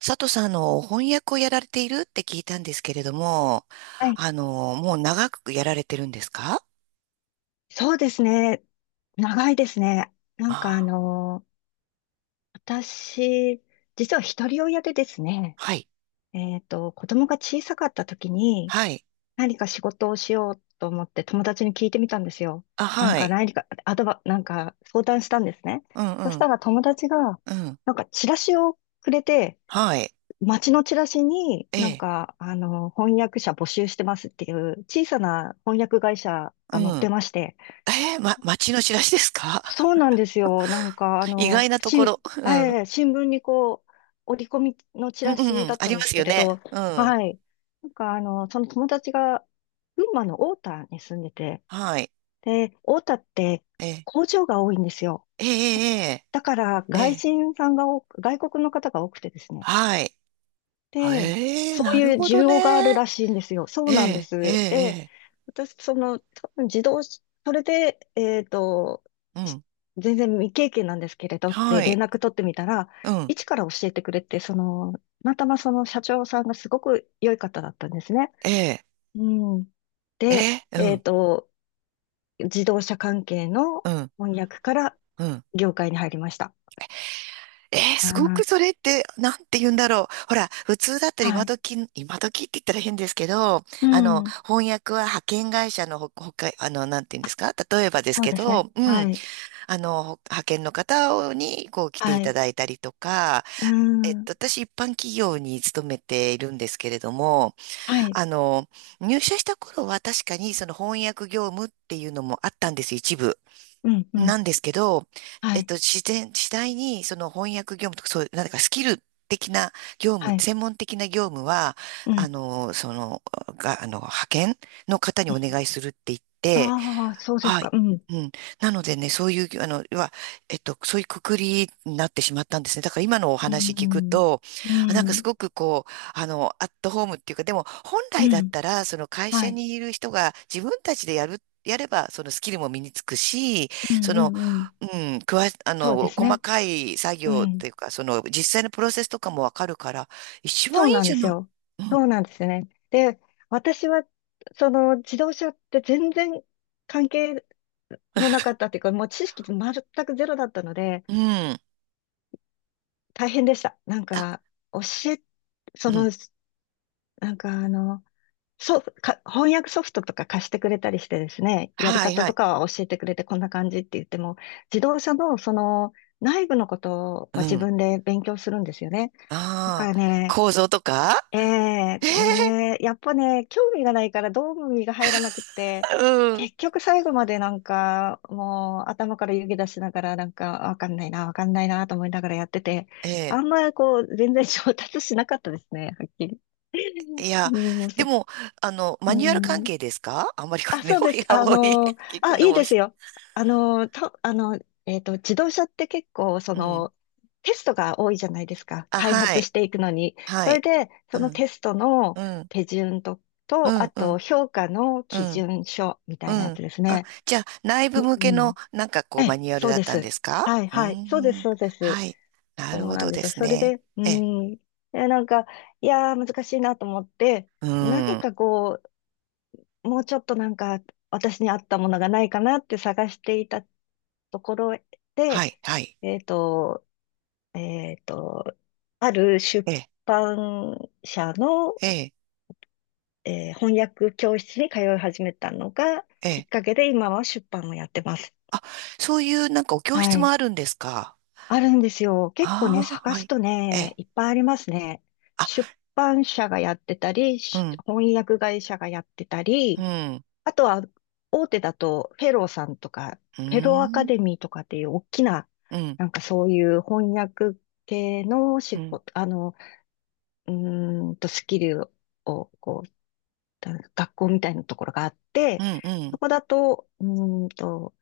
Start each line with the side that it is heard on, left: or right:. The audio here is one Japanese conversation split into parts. right: 佐藤さん、翻訳をやられているって聞いたんですけれども、
left: はい。
right: もう長くやられてるんですか？
left: そうですね。長いですね。なんかあ
right: ああ、
left: の、私、実は一人親でですね、
right: はい。
left: 子供が小さかった時に
right: はい。
left: 何か仕事をしようと思って友達に聞いてみたんですよ。
right: あ、はい。
left: 何か、アドバ、相談したんですね。
right: うん、う
left: そした
right: ん、
left: ら友達が、
right: うん。
left: チラシをくれて、
right: はい。
left: 街のチラシに
right: ええ、
left: 翻訳者募集してますっていう小さな翻訳会社
right: う
left: が載って
right: ん。
left: まして、
right: え、街の知らしですか？
left: そうなんですよ。
right: 意外なところ。うん。
left: 新聞にこう、折り込みのチ
right: うん、
left: ラ
right: う
left: シ
right: ん、うん
left: だっ
right: あ
left: た
right: り
left: ん
right: ま
left: です
right: す
left: け
right: よ
left: れ
right: ね。
left: ど、
right: うん。
left: はい。その友達が、群馬の太田に住んでて、
right: はい。
left: で、太田って
right: ええ、
left: 工場が多いんですよ。
right: ええ、
left: だから、
right: ええ、え
left: 外
right: え
left: 人さんが多く、外国の方が多くてですね。
right: はい。
left: で、
right: ええ、
left: そう
right: なる
left: いう
right: ほ
left: 需
right: ど
left: 要がある
right: ね。
left: らしいんですよ。そ
right: え
left: うなんで
right: え、え
left: す。で、
right: え、
left: 私、多分自動し、それで、
right: ええう
left: し
right: ん。
left: 全然未経験なんですけれどっ
right: は
left: て連
right: い。
left: 絡取ってみたら、
right: うん。
left: 一から教えてくれて、たまたまその社長さんがすごく良い方だったんですね。
right: ええ、
left: うん。
right: え
left: で、
right: え、う
left: えっ
right: ん。
left: と、自動車関係の
right: うん、
left: 翻訳から
right: うん。
left: 業界に入りました。
right: えー、
left: あ
right: すごくそ
left: ー、
right: れって、なんて言うんだろう。ほら、普通だったら
left: は
right: 今
left: い。
right: 時、今時って言ったら変ですけど、
left: うん。
right: 翻訳は派遣会社のほか、なんて言うんで
left: あ、
right: すか？例えばです
left: そう
right: け
left: ですね。
right: ど、う
left: は
right: ん、
left: い。
right: あの、派遣の方に、こう、来て
left: は
right: いた
left: い。
right: だいたりとか、
left: うん。
right: 私、一般企業に勤めているんですけれども、
left: はい。
right: あの、入社した頃は確かに、その翻訳業務っていうのもあったんです、一部。
left: うん、うん。
right: なんですけど、
left: はい。
right: 次第にその翻訳業務とか、そういう、なんかスキル的な業務、
left: はい。
right: 専門的な業務は、
left: う
right: あ
left: ん、
right: の、その、が、あの、派遣の方に
left: う
right: お
left: ん。
right: 願いするって言って、
left: ああ、そうです
right: は
left: か。
right: い。
left: うん。
right: うん。なのでね、そういう、あの、要は、そういうくくりになってしまったんですね。だから今のお
left: う
right: 話聞く
left: ん。
right: と、
left: う
right: なんかす
left: ん。
right: ごくこう、アットホームっていうか、でも本
left: う
right: 来だっ
left: ん。
right: たら、その会
left: は
right: 社
left: い。
right: にいる人が自分たちでやれば、そのスキルも身につくし、
left: う
right: そ
left: ん、う
right: の、
left: ん、うん。
right: うん、くわ、あ
left: そうで
right: の、
left: す
right: 細
left: ね。
right: かい作
left: う
right: 業っ
left: ん。
right: ていうか、その、実際のプロセスとかもわかるから、一
left: そ
right: 番
left: う
right: いい
left: なん
right: じ
left: で
right: ゃ
left: す
right: ない。
left: よ。
right: う
left: そ
right: ん、
left: うなんですね。で、私は、自動車って全然関係のなかったっていうか、もう知識全くゼロだったので、
right: うん、
left: 大変でした。なん
right: あ、
left: か、教え、
right: う
left: そ
right: ん、
left: の、なんかあの、そう、か、翻訳ソフトとか貸してくれたりしてですね、やり
right: はい、
left: 方
right: は
left: と
right: い、
left: かは教えてくれてこんな感じって言っても、自動車のその内部のこと
right: う
left: は自
right: ん、
left: 分で勉強するんですよね。だ
right: ああ、
left: からね、
right: 構造とか。
left: え え
right: え
left: でも
right: え
left: ね、やっぱね、興味がないからどうも身が入らなくって、
right: うん。
left: 結局最後までなんか、もう頭から湯気出しながらなんか、わかんないな、わかんないなと思いながらやってて、
right: ええ
left: あんまりこう、全然上達しなかったですね、はっきり。
right: い
left: う
right: や、
left: ん、面
right: で
left: 白い。
right: も、
left: う
right: マニュアル関
left: ん。
right: 係ですか？ あんまりこ
left: あ、
right: うね、
left: そう
right: お
left: です。
right: やおい、聞く
left: あ、
right: の、
left: いいですよ。あのー、と、あの、えっと、自動車って結構、
right: うん。
left: テストが多いじゃないですか。
right: あ、
left: 開
right: は
left: 発し
right: い、
left: ていくのに。
right: は
left: それ
right: い。
left: で、そ
right: う
left: の
right: ん、
left: テストの
right: うん、
left: 手順と、
right: う
left: と、あ
right: ん、う
left: と、
right: ん、
left: 評価の
right: う
left: 基
right: ん、
left: 準書みた
right: う
left: いなや
right: ん。
left: つです
right: あ、
left: ね。
right: じゃあ、内
left: う
right: 部向けの、
left: ん。
right: なんかこ
left: え
right: う、マ
left: え、
right: ニュアル
left: そう
right: だっ
left: で
right: たんで
left: す。
right: すか？
left: はい、
right: うー
left: はい。そうです、
right: ん、
left: そうです。
right: はい。なる
left: そう
right: ほ
left: なん
right: ど
left: で
right: で
left: すよ。
right: す
left: それ
right: ね。
left: で、う
right: え
left: ん。え、なんか、いやー、難しいなと思って、
right: う
left: 何
right: ん。
left: かもうちょっと私に合ったものがないかなって探していたところ
right: は
left: で、
right: い、はい。
left: えっと、えっと、ある出
right: ええ、
left: 版社の、
right: え
left: 翻訳教室に通い始めたのがきっかけで今は出版をやってます。
right: あ、そういう、なんかお教
left: は
right: 室も
left: い。
right: あるんですか？
left: あるんですよ。結構ね、
right: ああー、
left: 探
right: は
left: す
right: い。
left: と
right: え。
left: ね、いっぱいありますね。
right: あ
left: 出版社がやってたり、
right: うん
left: 翻訳会社がやってた
right: う
left: り、
right: ん。
left: あとは、大手だと、フェローさんとか、
right: う
left: フェローアカ
right: ん。
left: デミーとかっていう大きな、
right: うん。
left: そういう翻訳系の
right: う
left: 仕
right: ん。
left: 事、スキルを、学校みたいなところがあっ
right: う
left: て、
right: ん。う
left: そ
right: ん。
left: こだと、ーんと、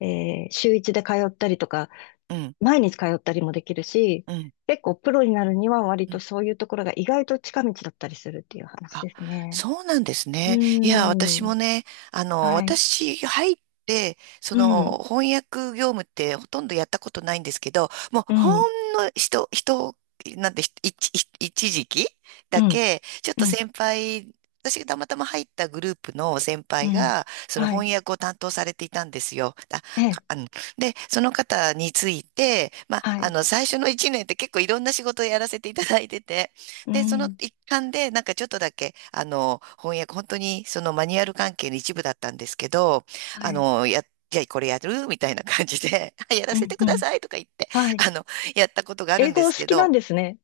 left: 週一で通ったりとか、
right: うん。
left: 毎日通ったりもできるし、
right: う
left: 結構プロになるには割と
right: ん。
left: そういうところが意外と近道だったりするっていう話
right: あ、
left: ですね。
right: そうなんです
left: うー
right: ね。いや、私も
left: ん。
right: ね、
left: はい。
right: 私入って、そ
left: うん。
right: の翻訳業務ってほとんどやったことないんですけど、もう
left: う
right: ほ
left: ん。
right: んのなんて、ひ一、一一時期
left: う
right: だ
left: ん、
right: け、ちょっ
left: う
right: と
left: ん、
right: 先輩、私がたまたま入ったグループの先
left: う
right: 輩
left: ん。
right: が、その
left: はい。
right: 翻訳を担当されていたんですよ。あ、
left: え
right: か
left: え、
right: あの、で、その方について、
left: はい。
right: 最初の一年って結構いろんな仕事をやらせていただいてて、
left: う
right: で、その
left: ん、
right: 一環で、なんかちょっとだけ、翻訳、本当にそのマニュアル関係の一部だったんですけど、
left: は
right: あ
left: い。
right: の、や、じゃあこれやるみたいな感じで、やら
left: う
right: せて
left: ん、う
right: くだ
left: ん。
right: さいとか言って、
left: はい。
right: あの、やったことがある
left: 英
right: ん
left: 語
right: で
left: お
right: す
left: 好
right: け
left: きな
right: ど、
left: んですね。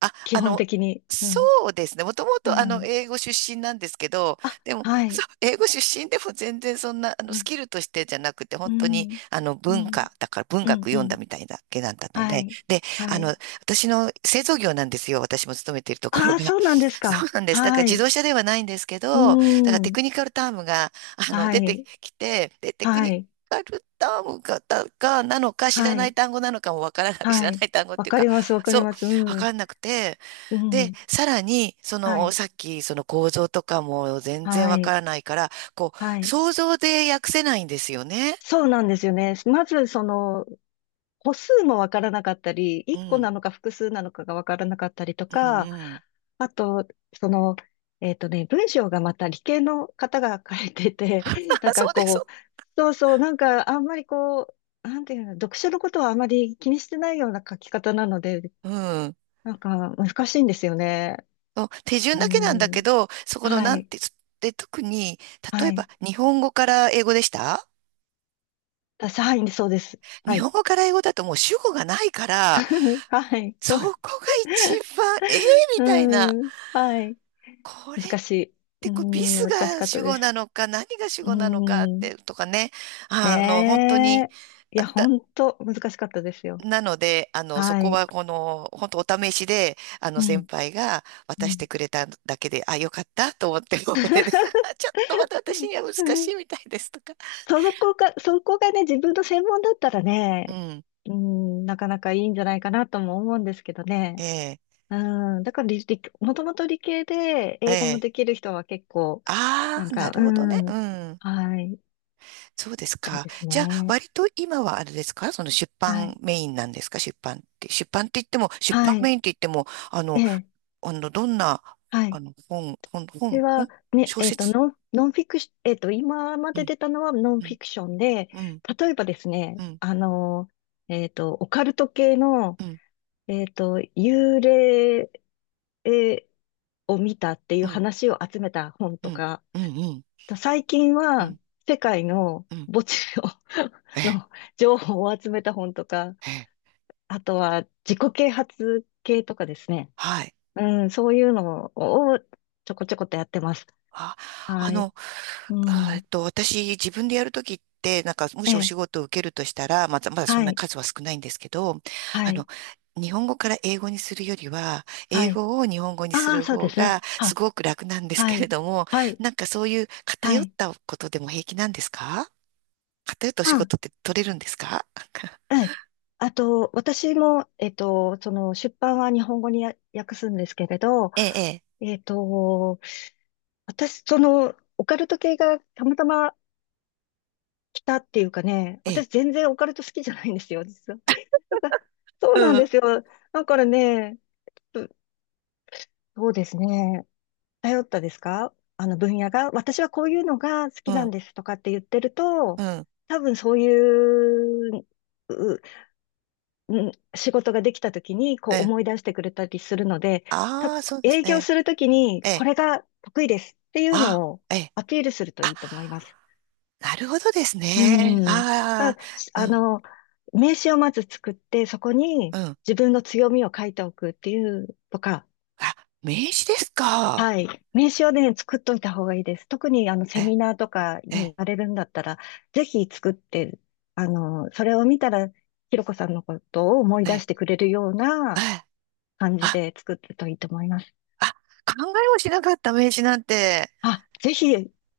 right: あ、
left: 基
right: あ
left: 本
right: の、
left: 的に。う
right: そ
left: ん、
right: うですね。もとも
left: う
right: と、
left: ん。
right: 英語出身なんですけど、
left: あ、
right: でも、
left: は
right: そう、
left: い。
right: 英語出身でも全然そんな、
left: う
right: ス
left: ん、
right: キルとしてじゃなくて、
left: う
right: 本当に、
left: ん、うん、
right: だから文
left: う
right: 学
left: ん。う
right: 読んだ
left: ん。
right: みたいだけだったの
left: は
right: で、
left: い。
right: で、
left: は
right: あの、
left: い。
right: 私の製造業なんですよ。私も勤めているところ
left: ああ、
right: が。
left: そうなんです
right: そ
left: か。
right: うなんです。だから
left: は
right: 自
left: い。
right: 動車ではないんですけ
left: う
right: ど、だからテ
left: ん。
right: クニカルタームが、
left: は
right: 出て
left: い。
right: きて、で、テク
left: は
right: ニ
left: い。
right: カルタームが、だがなのか、知ら
left: は
right: な
left: い。
right: い単語なのかもわからない、知
left: は
right: らな
left: い。
right: い単語っ
left: わ
right: ていう
left: か
right: か、
left: ります、わかり
right: そう、
left: ます。う
right: わ
left: ん。
right: かんなくて、
left: う
right: で、
left: ん。
right: さらに、そ
left: は
right: の、
left: い。
right: さっき、その構造とかも全然
left: は
right: わか
left: い。
right: らないから、こ
left: は
right: う、
left: い。
right: 想像で訳せないんですよね。
left: そうなんですよね。まず、歩数もわからなかったり、
right: う
left: 1個
right: ん、
left: なのか複数なのかがわからなかったりと
right: うん、
left: か、
right: うん。
left: あと、その、文章がまた理系の方が書いてて、
right: そうです、そ
left: そうそう、あんまりなんていうの、読書のことはあまり気にしてないような書き方なので、
right: う。うん。
left: なんか難しいんですよね。
right: そう手順
left: う
right: だけなんだけ
left: ん、
right: ど、そこの
left: は
right: なん
left: い、
right: て、で、特に、例
left: は
right: えば
left: い。私、はい、そうです。は
right: 日本
left: い。
right: 語から英語だともう主語がないから、
left: はい、そ
right: そ
left: う。
right: こが一番、ええみ
left: う
right: たいな、
left: ん、はい。
right: これっ
left: 難しい。うー
right: てこうビ
left: ん、
right: ス
left: 難し
right: が
left: かった
right: 主
left: で
right: 語
left: す。
right: なのか、何が主
left: う
right: 語なのかっ
left: ーん。
right: て、とかね、本当に、
left: ねえ。いや、ほんと難しかったですよ。
right: なので、そ
left: は
right: こ
left: い。
right: はこの、本当お試しで、
left: う
right: 先
left: ん。
right: 輩が渡
left: う
right: して
left: ん。
right: くれただけで、あ、よかったと思って、もうこれで、あ ちょっとまだ私には難
left: う
right: し
left: ん。
right: いみたいですとか。
left: そこがね、自分の専門だったら
right: う
left: ね、
right: ん。
left: うん、なかなかいいんじゃないかなとも思うんですけど
right: え
left: ね。
right: え、
left: うん、だからもともと理系で
right: え
left: 英語も
right: え。
left: できる人は結構、な
right: あ
left: ん
right: あ、な
left: か、う
right: るほどね。う
left: ん、
right: ん。
left: はい、み
right: そうです
left: たい
right: か。
left: です
right: じゃあ、
left: ね。
right: 割と今はあれですか？その出
left: は
right: 版
left: い、
right: メインなんですか？出版って。出版って言っても、出版
left: は
right: メ
left: い、
right: インって言っても、あ
left: え
right: の、
left: え、
right: どんな、
left: は
right: あ
left: い。
right: の、本、本、
left: これ
right: 本、
left: は、
right: 本、
left: ね、
right: 小
left: えっと、
right: 説。
left: ノン、ノンフィクシ、えっと、今ま
right: う
left: で
right: ん、
left: 出たのはノン
right: う
left: フィ
right: ん、
left: クションで、
right: うん、
left: 例えばです
right: う
left: ね、
right: ん、
left: オカルト系の、
right: うん。
left: 幽霊えーを見たってい
right: う
left: う
right: ん
left: 話を集めた本
right: う
left: と
right: ん、
left: か、
right: うん、うん、
left: と最近
right: う
left: は
right: ん、
left: 世界の
right: うん。
left: 墓地の
right: え え、
left: の情報を集めた本とか、
right: ええ、
left: あとは自己啓発系とかですね。
right: はい。
left: うん、そういうのをちょこちょこっとやってます。
right: あ、あ
left: はい。
right: の、
left: う
right: あえっ
left: ん。
right: と、私、自分でやるときって、なんか、も
left: え
right: しお仕
left: え、
right: 事を受けるとしたら、まだ、まだそ
left: は
right: んな
left: い、
right: 数は少ないんですけど、
left: は
right: あの、
left: い、
right: 日本語から英語にするよりは、
left: は
right: 英
left: い。
right: 語を日本語にす
left: ああ、
right: る
left: そうで
right: 方
left: すね。
right: が、す
left: は、
right: ごく楽なんです
left: は
right: けれ
left: い、
right: ども、
left: はい、
right: なんかそういう
left: は
right: 偏っ
left: い。
right: たことでも平気なんですか？偏ったお仕
left: うん、
right: 事って取れるんですか？
left: ええ。あと、私も、出版は日本語に訳すんですけれど、
right: ええ、
left: えっと、私、オカルト系がたまたま来たっていうかね、
right: ええ、ええ、
left: 私全然オカルト好きじゃないんですよ、実は。なんか、そう
right: う
left: なんで
right: ん、
left: すよ。だからね、そうですね。頼ったですかあの分野が、私はこういうのが好
right: う
left: きなん
right: ん、
left: ですとかって言ってると、
right: うん、
left: 多分そういう、う、うん仕事ができた時にこ
right: え
left: う
right: え。
left: 思い出してくれたりするので、た、
right: ああ、そうです
left: 営業
right: ね。
left: するときに
right: え
left: こ
right: え
left: れが得意ですっていう
right: あ、
left: のを
right: ええ。
left: アピールするとい
right: あ、
left: いと思います。
right: なるほどです
left: う
right: ね。
left: ん。まあ、
right: あ
left: しあ
right: あ、
left: の、名刺をまず作って、そこに
right: うん、うん。
left: 自分の強みを書いておくっていうとか、
right: あ、名刺ですか？
left: はい。名刺をね、作っといた方がいいです。特にあの
right: え、
left: セミナーとかに
right: え、
left: 行かれるんだったら、ぜひ作って、それを見たら、ひろこさんのことを思い
right: え、
left: 出
right: え、
left: してくれるような
right: あ、
left: 感じ
right: あ、
left: で作ってるといいと思います。
right: あ考えもしなかった名刺なんて。
left: あ、ぜひ、ぜ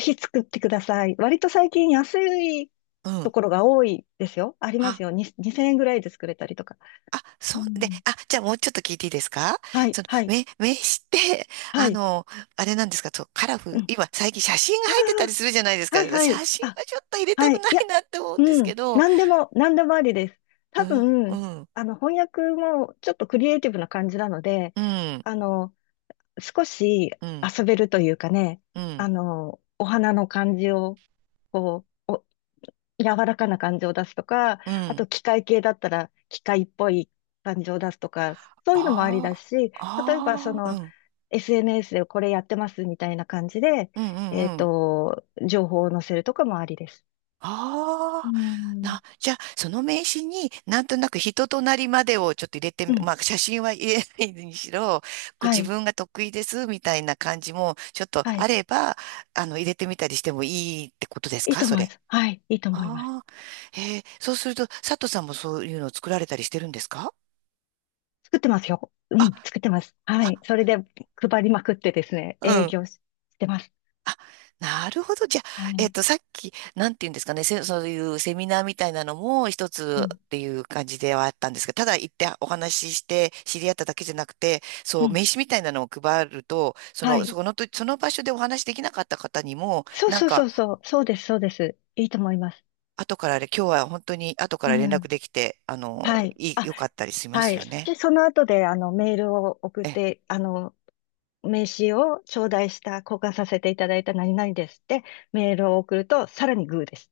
left: ひ作ってください。割と最近安い
right: う
left: と
right: ん。
left: ころが多いですよ。あります
right: あ、
left: よ。に2000円ぐらいで作れたりとか。
right: あ、
left: う
right: そう、で、
left: ん。
right: あ、じゃあもうちょっと聞いていいですか？
left: は
right: そ
left: い、
right: の、
left: はい、
right: 名刺って、
left: は
right: あ
left: い。
right: の、あれなんですか、そう、カラフ
left: う
right: ル、
left: ん。
right: 今、最近写真が
left: あ
right: 入ってたりするじゃないです
left: あ、
right: か。
left: はい、は
right: 写
left: い。
right: 真
left: あ、
right: はちょっと入れたく
left: はい。
right: な
left: い
right: い
left: や、
right: なって思うんです
left: う
right: け
left: ん。
right: ど。
left: 何でもありです。
right: う
left: 多
right: ん、う
left: 分、
right: ん、
left: 翻訳もちょっとクリエイティブな感じなので、
right: うん、
left: あの、少し
right: うん、
left: 遊べるというかね、
right: うん、
left: お花の感じを、こう、お、柔らかな感じを出すとか、
right: う
left: あ
right: ん。
left: と機械系だったら機械っぽい感じを出すとか、そういうのもありだ
right: あ
left: し、例えば
right: あ、ああ、うん、
left: SNS でこれやってますみたいな感じで、
right: うんうんうん。
left: 情報を載せるとかもありです。う
right: ああ、
left: ん
right: じゃあ、その名刺になんとなく人となりまでをちょっと入れてみ、
left: うん。
right: まあ、写真は入れないにしろ、こう
left: は
right: 自
left: い。
right: 分が得意ですみたいな感じもちょっと
left: は
right: あ
left: い。
right: れば、入れてみたりしてもいいってことです
left: いい
right: か、
left: と
right: そ
left: 思いま
right: れ。
left: す。はい。いいと思います。
right: ああ、へえ、そうすると、佐藤さんもそういうのを作られたりしてるんですか？
left: 作ってますよ。うん。
right: あ、
left: 作ってます。はい。それで配りまくってですね、営
right: あ、
left: 業してます。
right: あなるほど。じゃあ、
left: は
right: えっ
left: い。
right: と、さっき、なんて言うんですかね、そういうセミナーみたいなのも一
left: う
right: つっ
left: ん。
right: ていう感じではあったんですが、ただ行ってお話しして知り合っただけじゃなくて、
left: う
right: そう、
left: ん。
right: 名刺みたいなのを配ると、
left: はい。
right: その場所でお話しできなかった方にも、
left: そう
right: なん
left: そうそ
right: か、
left: うそう。そうです。そうです。いいと思います。
right: 後からあれ、今日は本当に後か
left: う
right: ら連絡
left: ん。
right: できて、あの、
left: はい。
right: いい、
left: あ、
right: 良かったりしま
left: は
right: す
left: い。
right: よね。
left: で、その後で、メールを送っ
right: ええ
left: て、名刺を頂戴した、交換させていただいた何々ですって、メールを送ると、さらにグーです。